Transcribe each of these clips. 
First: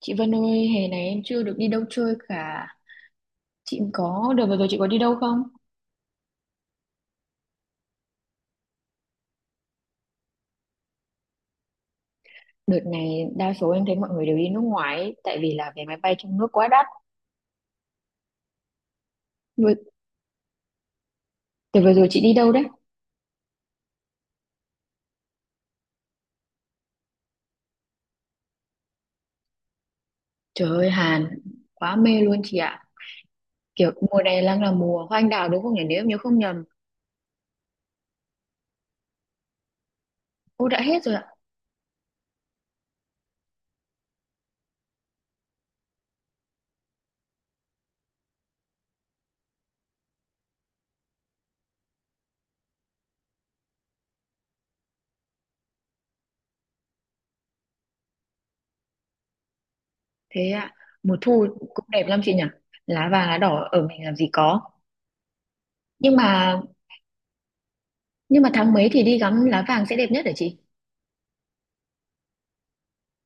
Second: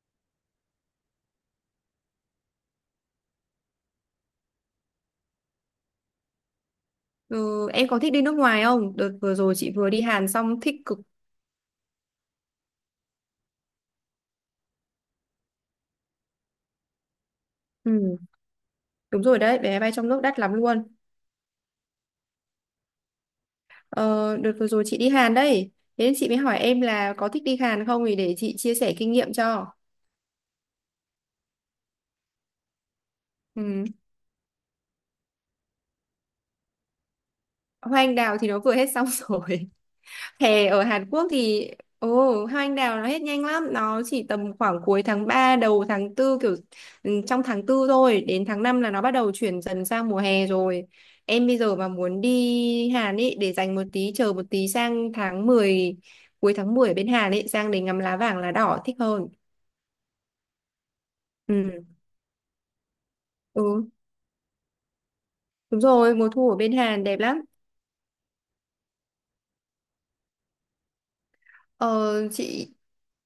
Chị Vân ơi, hè này em chưa được đi đâu chơi cả. Chị có, đợt vừa rồi chị có đi đâu không? Ừ, em có thích đi nước ngoài không? Đợt vừa rồi chị vừa đi Hàn xong thích cực. Đợt này đa số em thấy mọi người đều đi nước ngoài ấy, tại vì là vé máy bay trong nước quá đắt. Ừ, đúng rồi đấy, vé Vừa, máy bay trong nước đắt lắm luôn. Đợt vừa rồi chị đi đâu đấy? Ờ, đợt vừa rồi chị đi Hàn đấy. Thế nên chị mới hỏi em là có thích đi Hàn không thì để chị chia sẻ kinh nghiệm cho. Trời ơi, Hàn, quá mê luôn chị ạ. Ừ. Kiểu mùa này đang là mùa hoa anh đào đúng không nhỉ? Nếu em nhớ không nhầm. Hoa anh đào thì nó vừa hết xong rồi. Hè Ô, đã ở hết Hàn rồi ạ. Quốc thì ồ hoa anh đào nó hết nhanh lắm, nó chỉ tầm khoảng cuối tháng 3 đầu tháng tư kiểu trong tháng tư thôi, đến tháng 5 là nó bắt đầu chuyển dần sang mùa hè rồi. Em bây giờ mà muốn đi Hàn ấy để dành một tí chờ một tí sang tháng mười, cuối tháng 10 ở bên Hàn ấy sang để ngắm lá vàng lá đỏ thích hơn. Thế ạ, mùa thu Ừ. cũng đẹp lắm chị nhỉ? Lá vàng, lá đỏ ở Ừ, mình làm gì có. đúng rồi, Nhưng mùa thu ở mà bên Hàn đẹp lắm. nhưng mà tháng mấy thì đi ngắm lá vàng sẽ đẹp nhất hả chị? Ờ, chị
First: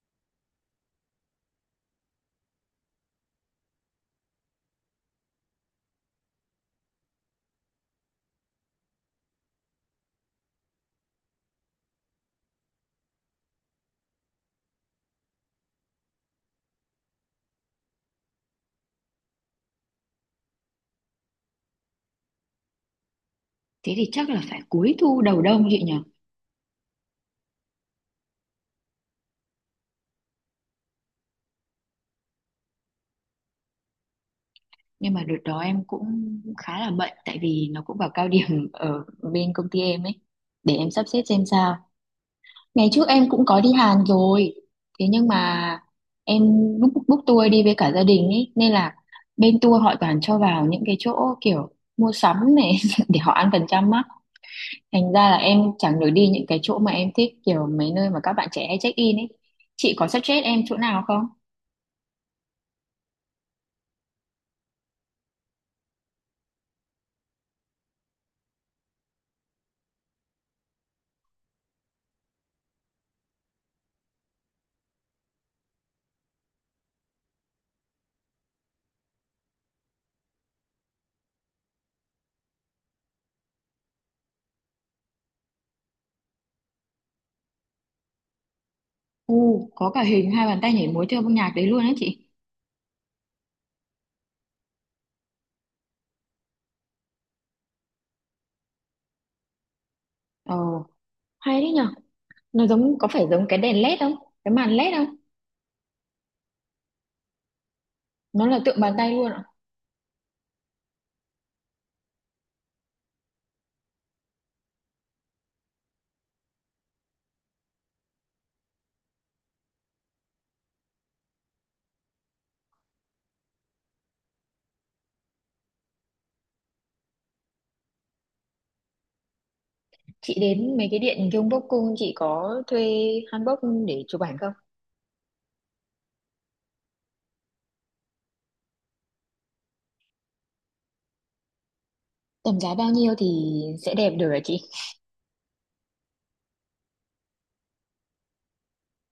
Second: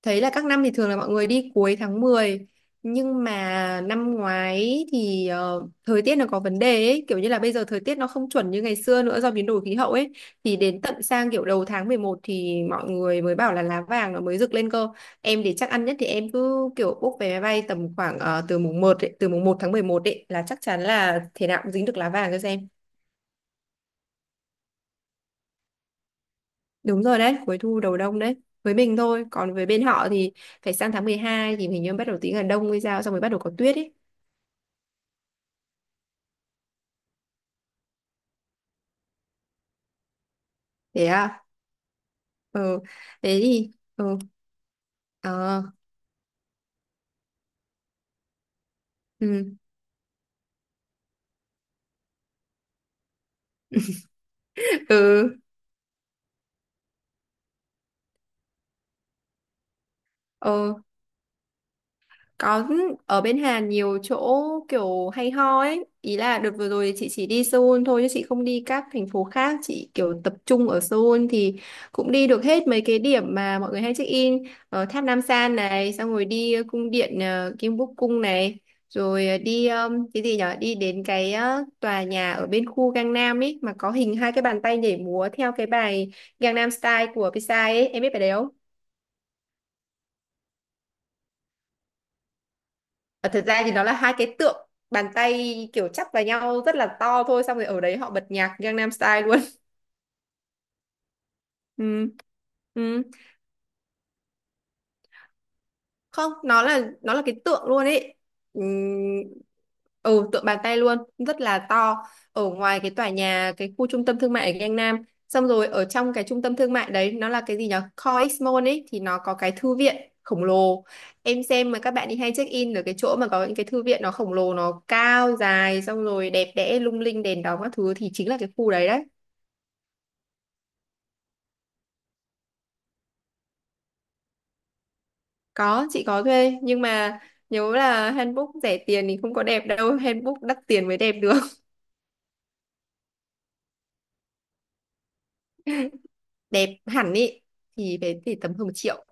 thấy là các năm thì thường là mọi người đi cuối tháng mười, nhưng mà năm ngoái thì thời tiết nó có vấn đề ấy, kiểu như là bây giờ thời tiết nó không chuẩn như ngày xưa nữa do biến đổi khí hậu ấy, thì đến tận sang kiểu đầu tháng 11 thì mọi người mới bảo là lá vàng nó mới rực lên cơ. Em để chắc ăn nhất thì em cứ kiểu book vé máy bay tầm khoảng từ mùng một tháng 11 ấy là chắc chắn là thế nào cũng dính được lá vàng cho xem. Thế thì chắc là phải cuối thu đầu đông chị nhỉ? Đúng rồi đấy, cuối thu đầu đông đấy. Với mình thôi, còn với bên họ thì phải sang tháng 12 thì mình như bắt đầu tí là đông hay sao xong rồi bắt đầu có tuyết ấy. Nhưng mà đợt đó em cũng khá là bận, tại vì nó cũng vào cao điểm ở bên công ty em ấy. Để em sắp Thế xếp à? xem sao. Ừ. Ngày trước em Thế cũng có đi thì Hàn ừ. rồi, thế nhưng Ờ. mà em book book tour đi với cả gia đình ấy nên là Ừ. bên tour họ toàn cho vào những cái chỗ kiểu mua sắm này để họ ăn phần trăm á. Thành ra là Ừ. em chẳng được đi những cái chỗ mà em thích, kiểu mấy nơi mà các bạn trẻ hay check in ấy. Chị có suggest em Ờ. chỗ nào không? Có. Ở bên Hàn nhiều chỗ kiểu hay ho ấy. Ý là đợt vừa rồi chị chỉ đi Seoul thôi chứ chị không đi các thành phố khác. Chị kiểu tập trung ở Seoul thì cũng đi được hết mấy cái điểm mà mọi người hay check in. Ở tháp Nam San này, xong rồi đi cung điện Kim Búc Cung này. Rồi đi cái gì nhở? Đi đến cái tòa nhà ở bên khu Gangnam ấy mà có hình hai cái bàn tay nhảy múa theo cái bài Gangnam Style của Psy ấy. Em biết bài đấy không? Có cả hình hai bàn tay nhảy múa theo âm nhạc đấy luôn á chị. Ờ, thật ra thì nó là hai cái tượng bàn tay kiểu chắp vào nhau rất là to thôi, xong rồi ở đấy họ bật nhạc Gangnam Style luôn. Ồ, hay đấy nhở. Ừ. Nó giống, Ừ. có phải giống cái đèn led không, cái màn led không? Không, nó là cái tượng luôn ấy. Nó là tượng bàn tay Ừm, luôn ạ? Tượng bàn tay luôn, rất là to, ở ngoài cái tòa nhà, cái khu trung tâm thương mại ở Gangnam, xong rồi ở trong cái trung tâm thương mại đấy nó là cái gì nhở, COEX Mall ấy, thì nó có cái thư viện khổng lồ. Em xem mà các bạn đi hay check in ở cái chỗ mà có những cái thư viện nó khổng lồ, nó cao dài xong rồi đẹp đẽ lung linh đèn đóm các thứ thì chính là cái khu đấy đấy. Chị đến mấy cái điện Gyeongbok cung, chị có thuê hanbok để chụp ảnh không? Có, chị có thuê, nhưng mà nhớ là handbook rẻ tiền thì không có đẹp đâu. Handbook đắt tiền mới đẹp được. Tầm giá bao nhiêu thì sẽ đẹp được hả chị? Đẹp hẳn ý thì thì tầm hơn một triệu.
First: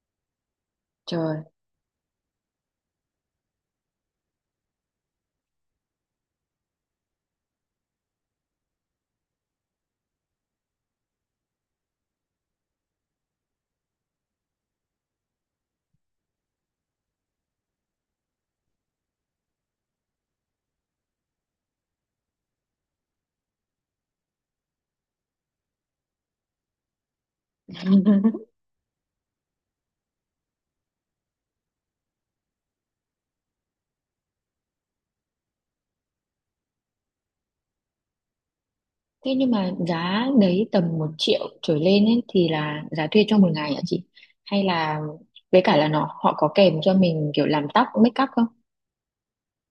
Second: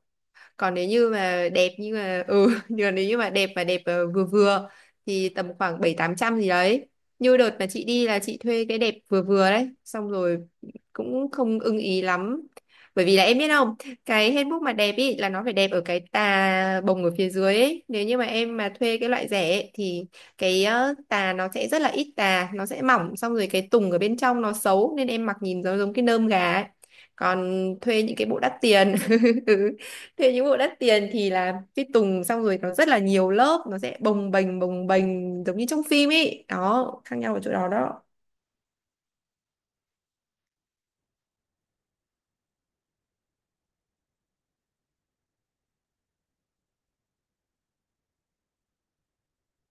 Còn nếu như Trời. mà đẹp như mà nhưng nếu như mà đẹp vừa vừa thì tầm khoảng bảy tám trăm gì đấy. Như đợt mà chị đi là chị thuê cái đẹp vừa vừa đấy, xong rồi cũng không ưng ý lắm, bởi vì là em biết không, cái handbook mà đẹp ý là nó phải đẹp ở cái tà bồng ở phía dưới ấy. Nếu như mà em mà thuê cái loại rẻ ấy, thì cái tà nó sẽ rất là ít, tà nó sẽ mỏng, xong rồi cái tùng ở bên trong nó xấu nên em mặc nhìn giống giống cái nơm gà ấy. Còn thuê những cái bộ đắt tiền thế những bộ đắt tiền thì là cái tùng xong rồi nó rất là nhiều lớp, nó sẽ bồng bềnh giống như trong phim ấy đó, khác nhau ở chỗ đó đó. Thế nhưng mà giá đấy tầm 1 triệu trở lên ấy, thì là giá thuê cho một ngày hả chị? Hay là với cả là nó họ có kèm cho mình kiểu làm tóc make up không?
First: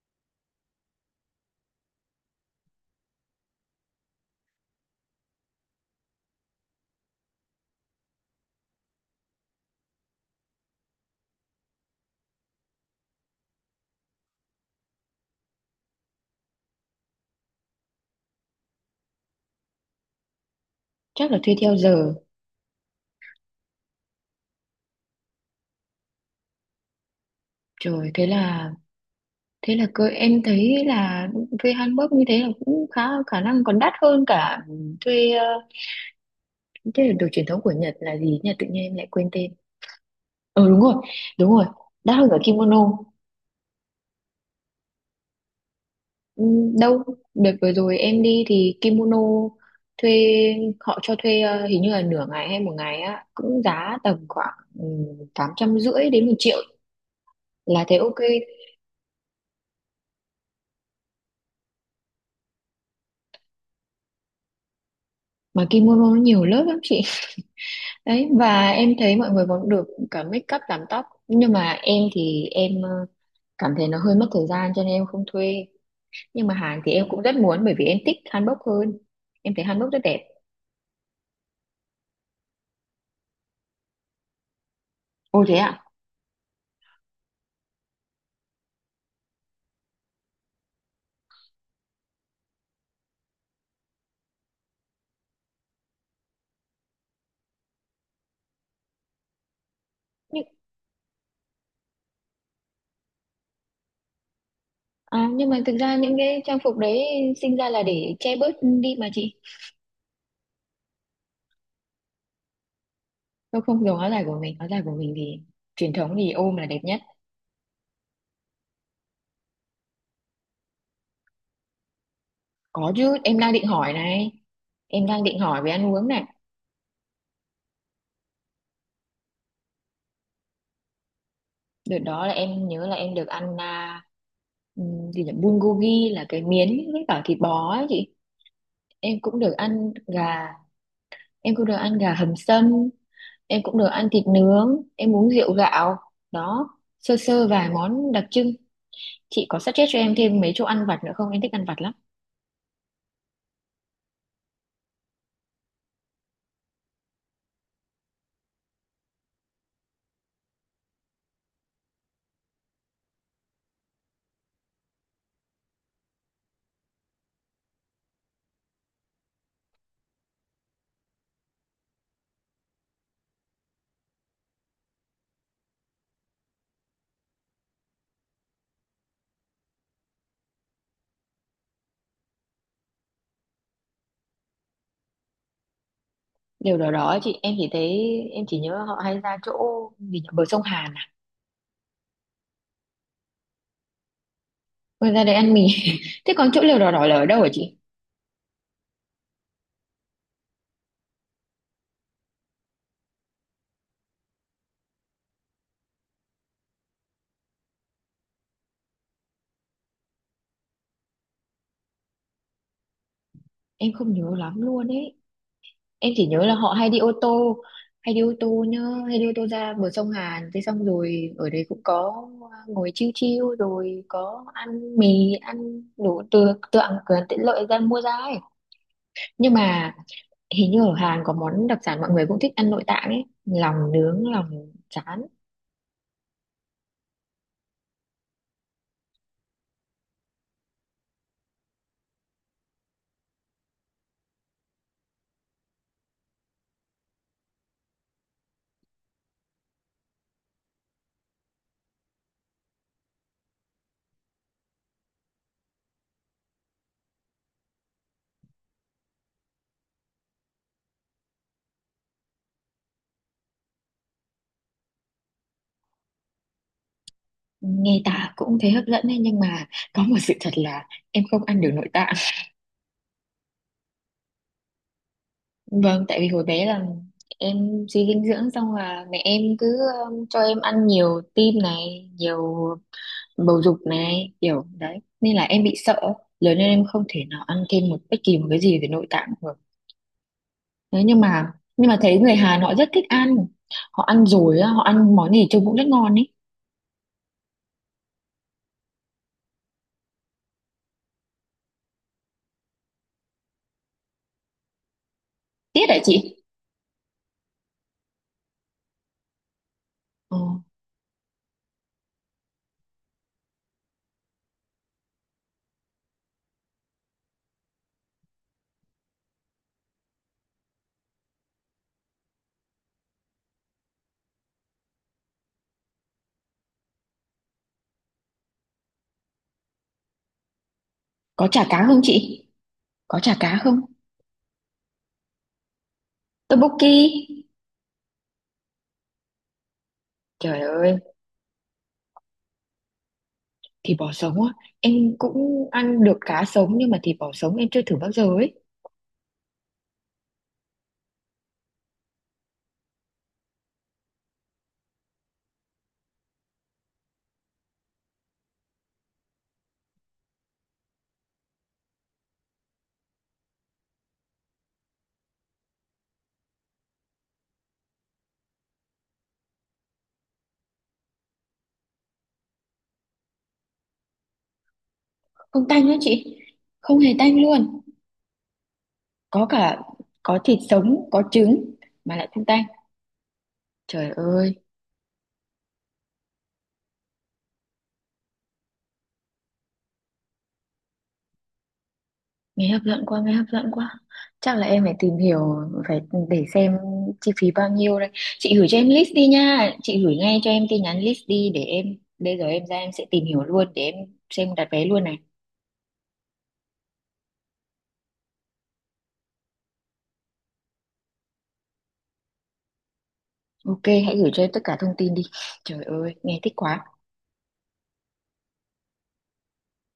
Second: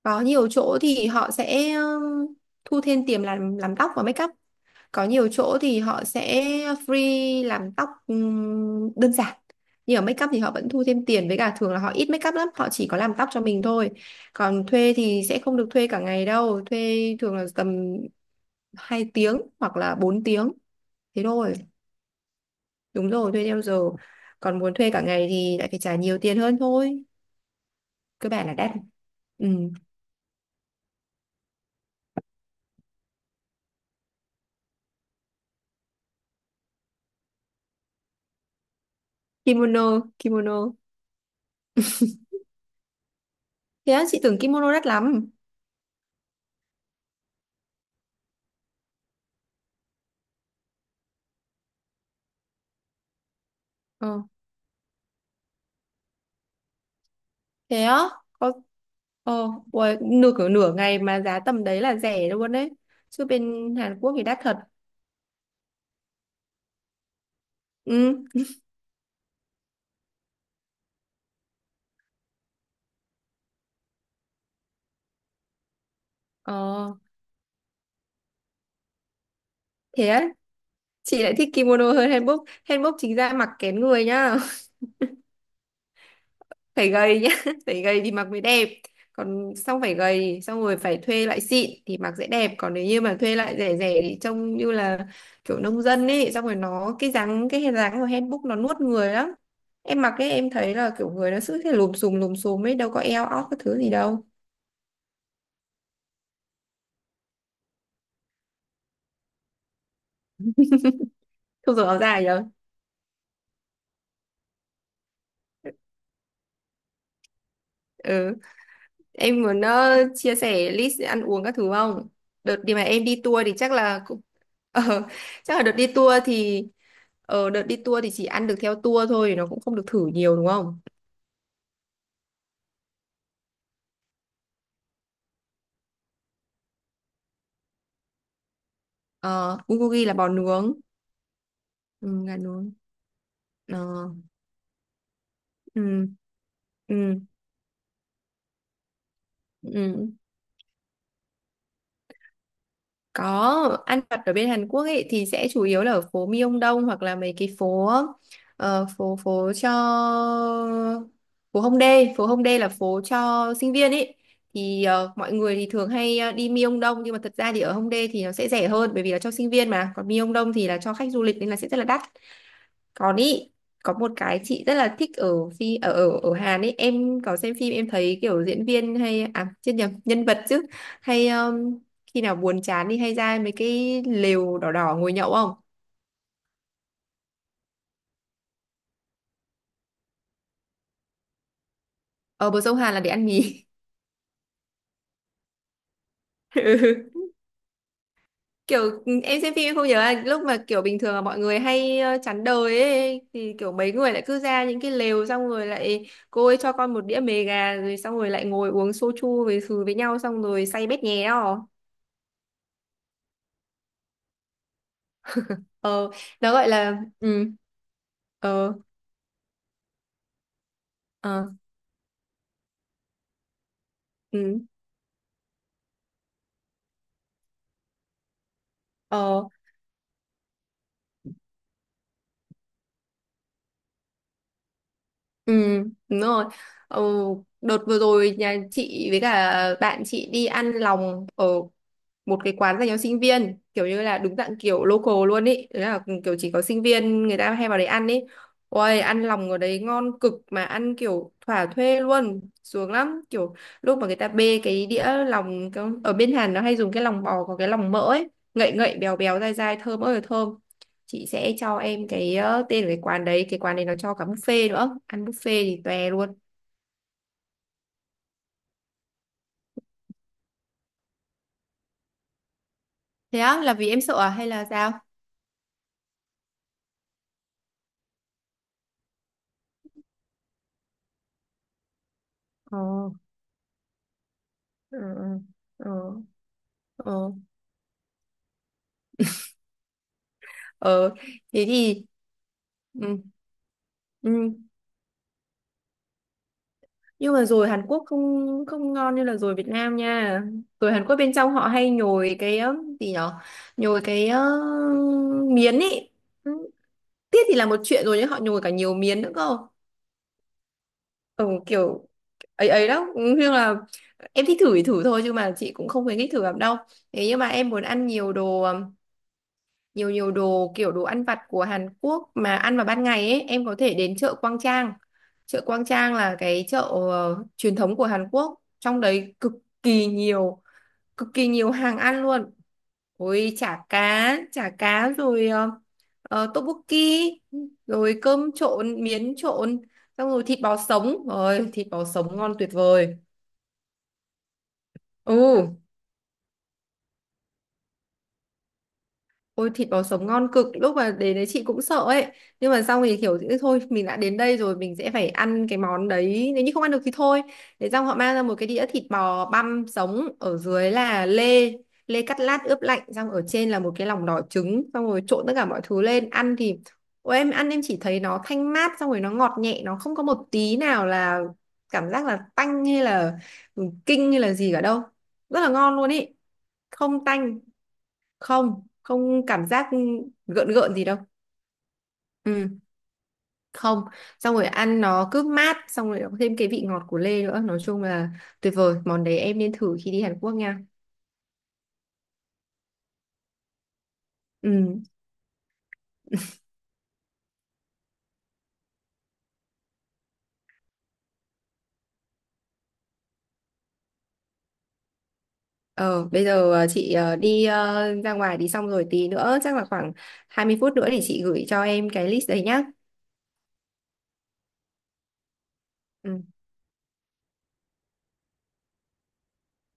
Có nhiều chỗ thì họ sẽ thu thêm tiền làm tóc và make up. Có nhiều chỗ thì họ sẽ free làm tóc đơn giản, nhưng ở make up thì họ vẫn thu thêm tiền, với cả thường là họ ít make up lắm, họ chỉ có làm tóc cho mình thôi. Còn thuê thì sẽ không được thuê cả ngày đâu, thuê thường là tầm 2 tiếng hoặc là 4 tiếng, thế Chắc là thôi. thuê theo giờ. Đúng rồi, thuê theo giờ. Còn muốn thuê cả ngày thì lại phải trả nhiều tiền hơn thôi. Trời, thế Cơ bản là đắt. là Ừ. thế là cơ em thấy là thuê hanbok như thế là cũng khá khả năng còn đắt hơn cả thuê thế là đồ truyền thống của Nhật là gì nhỉ? Tự nhiên em lại quên tên. Kimono, kimono. Ờ Đúng rồi, đúng rồi, đắt hơn cả kimono. Thế á, chị tưởng kimono đắt lắm. Ừ, đâu, đợt vừa rồi em đi thì kimono thuê, họ cho thuê hình như là nửa ngày hay một ngày á, cũng giá Ờ, tầm khoảng ừ, 850 đến 1 triệu thế là thấy á? ok. Có, uầy, nửa ngày mà giá tầm đấy là rẻ luôn đấy. Chứ bên Hàn Quốc thì đắt thật. Mà kimono nó nhiều lớp lắm chị. Ừ, Đấy, và em thấy mọi người còn được cả make up làm tóc, nhưng mà em thì em cảm thấy nó hơi mất thời gian cho nên em không thuê. Nhưng mà hàng thì ờ, em cũng rất muốn bởi vì em thích hanbok hơn. Em thấy hanbok rất thế đẹp. á, chị lại thích kimono hơn hanbok. Hanbok chính ra mặc kén người nhá. Ồ thế ạ? Phải gầy nhá, phải gầy thì mặc mới đẹp, còn xong phải gầy xong rồi phải thuê lại xịn thì mặc sẽ đẹp, còn nếu như mà thuê lại rẻ rẻ thì trông như là kiểu nông dân ấy, xong rồi nó cái hình dáng của handbook nó nuốt người lắm. Em mặc ấy, nhưng, em thấy là kiểu người nó cứ thế lùm xùm ấy, đâu có eo óc cái thứ gì đâu. nhưng mà thực ra những cái trang phục đấy sinh ra là để che bớt đi mà chị. Không dùng áo dài đâu. Tôi không dùng áo dài của mình thì truyền thống thì ôm là đẹp nhất. Ừ. Em muốn chia sẻ list ăn uống các thứ không? Đợt đi mà Có em chứ, đi em tour đang thì định chắc hỏi là cũng này. ờ, Em đang định chắc hỏi là về đợt đi ăn uống tour này. thì đợt đi tour thì chỉ ăn được theo tour thôi, nó cũng không được thử nhiều đúng không? Đợt đó là em nhớ là em được ăn Ừ, thì là bulgogi, là cái miến với cả thịt bò ấy chị. Em cũng được Ờ, ăn bulgogi là bò gà, nướng, em cũng được ăn gà ừ, hầm gà nướng. sâm, em cũng được ăn Ờ, thịt nướng, em uống rượu gạo. ừ, Đó, sơ ừ, sơ vài món đặc trưng. Chị có ừ. suggest cho Ừ. em thêm mấy chỗ ăn vặt nữa không? Em thích ăn vặt lắm. Có, ăn vặt ở bên Hàn Quốc ấy thì sẽ chủ yếu là ở phố Myeongdong hoặc là mấy cái phố ờ, phố phố cho phố Hongdae là phố cho sinh viên ấy. Thì mọi người thì thường hay đi Myeongdong, nhưng mà thật ra thì ở Hongdae thì nó sẽ rẻ hơn bởi vì là cho sinh viên mà, còn Myeongdong thì là cho khách du lịch nên là sẽ rất là đắt. Còn ý có một cái chị rất là thích ở phi ở ở ở Hàn ấy, em có xem phim em thấy kiểu diễn viên hay à chết nhầm nhân vật chứ, hay khi nào buồn chán đi hay ra mấy cái lều đỏ đỏ ngồi nhậu không? Điều đó đó chị, em chỉ thấy em chỉ nhớ họ hay ra chỗ gì nhỉ? Bờ sông Hàn à? Ở bờ sông Hàn là để ăn mì. Rồi ra đấy ăn mì. Thế còn chỗ lều đỏ đỏ Ừ. là ở đâu hả chị? Kiểu em xem phim em không nhớ là lúc mà kiểu bình thường là mọi người hay chán đời ấy thì kiểu mấy người lại cứ ra những cái lều xong rồi lại cô ấy cho con một đĩa mề gà rồi xong rồi lại ngồi uống soju với nhau xong rồi say bét nhé đó. Em không nhớ lắm luôn ấy. Ờ. Em chỉ nhớ Nó là gọi họ hay đi là ô ừ. tô, hay đi ô tô Ờ. nhá hay đi ô tô ra bờ sông Hàn thế, xong rồi ở ờ đấy cũng có, ngồi chiêu chiêu rồi có ừ. ăn mì, ăn đủ, từ từ ăn cửa hàng tiện lợi ra mua ra ấy. Ờ. Nhưng mà hình như ở Hàn có món đặc sản mọi người cũng thích ăn nội tạng ấy, lòng nướng, lòng trán. Ừ. Đúng rồi. Ờ. Đợt vừa rồi nhà chị với cả bạn chị đi ăn lòng ở một cái quán dành cho sinh viên kiểu như là đúng dạng kiểu local luôn ý, đấy là kiểu chỉ có sinh viên người ta hay vào đấy ăn ý. Ôi ăn lòng ở đấy ngon cực, mà ăn kiểu thỏa thuê luôn sướng lắm kiểu lúc mà người ta bê cái đĩa lòng ở bên Hàn nó hay dùng cái lòng bò, có cái lòng mỡ ấy, ngậy ngậy béo béo dai dai thơm ơi là thơm. Chị sẽ cho em cái tên của cái quán đấy, cái quán này nó cho cả buffet nữa, ăn buffet thì tòe luôn. Nghe tả cũng thấy hấp dẫn ấy, nhưng mà có một sự thật là em không ăn được nội tạng. Thế á, là vì em sợ à hay là sao? Vâng, tại vì hồi bé là em suy dinh dưỡng xong là mẹ em cứ cho em ăn nhiều tim này, nhiều Ờ, bầu dục này, kiểu ừ, đấy. ừ, Nên là em bị sợ, ừ. lớn lên em không thể Ừ. nào ăn thêm một bất kỳ một cái gì về nội tạng được. Đấy, ờ nhưng mà Thế nhưng mà thì thấy người Hàn họ rất thích ừ, ăn. Họ ăn ừ. rồi, á, họ ăn món gì trông cũng rất ngon ấy. Nhưng mà rồi Hàn Quốc không không ngon như là rồi Việt Nam nha. Rồi Hàn Quốc bên trong họ hay nhồi cái gì nhở, nhồi cái miến Tiếc hả ấy. chị? Ừ, tiết thì là một chuyện rồi nhưng họ nhồi cả nhiều miến nữa cơ. Ờ, Ừ, kiểu ấy ấy đó. Ừ, nhưng là em thích thử thì thử thôi chứ mà chị cũng không khuyến khích thử lắm đâu. Thế nhưng mà em muốn ăn nhiều đồ, nhiều nhiều đồ kiểu đồ ăn vặt của Hàn Quốc mà ăn vào ban ngày ấy, em có thể đến chợ Quang Trang. Chợ Quang Trang là cái chợ truyền thống của Hàn Quốc, trong đấy kỳ nhiều cực có kỳ chả nhiều cá hàng không ăn chị? luôn. Có chả Ôi cá không? chả cá, chả cá rồi tteokbokki, Tteokbokki. rồi cơm trộn, miến trộn, xong rồi Trời thịt bò ơi, sống, rồi thịt bò sống ngon tuyệt vời. thịt bò sống á, em Ừ. cũng ăn được cá sống nhưng mà thịt bò sống em chưa thử bao giờ ấy. Ôi thịt bò sống ngon cực, lúc mà đến đấy chị cũng sợ ấy, nhưng mà xong thì kiểu "Ừ, thôi mình đã đến đây rồi mình sẽ phải ăn cái món đấy, nếu như không ăn được thì thôi." Thế xong họ mang ra một cái đĩa thịt bò băm sống, ở dưới là lê, lê cắt lát ướp lạnh, xong ở trên là một cái lòng đỏ trứng, xong rồi trộn tất cả mọi thứ lên ăn thì ôi em ăn em chỉ thấy nó thanh mát, xong rồi nó ngọt nhẹ, nó không có một tí nào là cảm giác là tanh hay là kinh hay là gì cả đâu, rất Không là tanh nữa ngon luôn ý. chị. Không hề Không tanh tanh, luôn. không Có không cảm cả, giác có thịt gợn gợn gì sống, đâu. có trứng mà lại không tanh. Ừ. Không. Trời Xong ơi, rồi ăn nó cứ mát, xong rồi nó có thêm cái vị ngọt của lê nữa, nói chung là tuyệt vời, món đấy em nên thử khi đi Hàn Quốc nha. nghe hấp dẫn quá, nghe hấp dẫn quá. Chắc là em phải Ừ. tìm hiểu, phải để xem chi phí bao nhiêu đây. Chị gửi cho em list đi nha. Chị gửi ngay cho em tin nhắn list đi để em, bây giờ em ra em sẽ tìm hiểu luôn để em xem đặt vé luôn này. ờ Bây giờ chị đi ra ngoài đi, xong rồi tí nữa chắc là khoảng 20 phút nữa thì chị gửi cho em cái list đấy nhá. Ok, hãy gửi cho em tất cả thông tin đi. Trời ơi, nghe Ừ thích quá.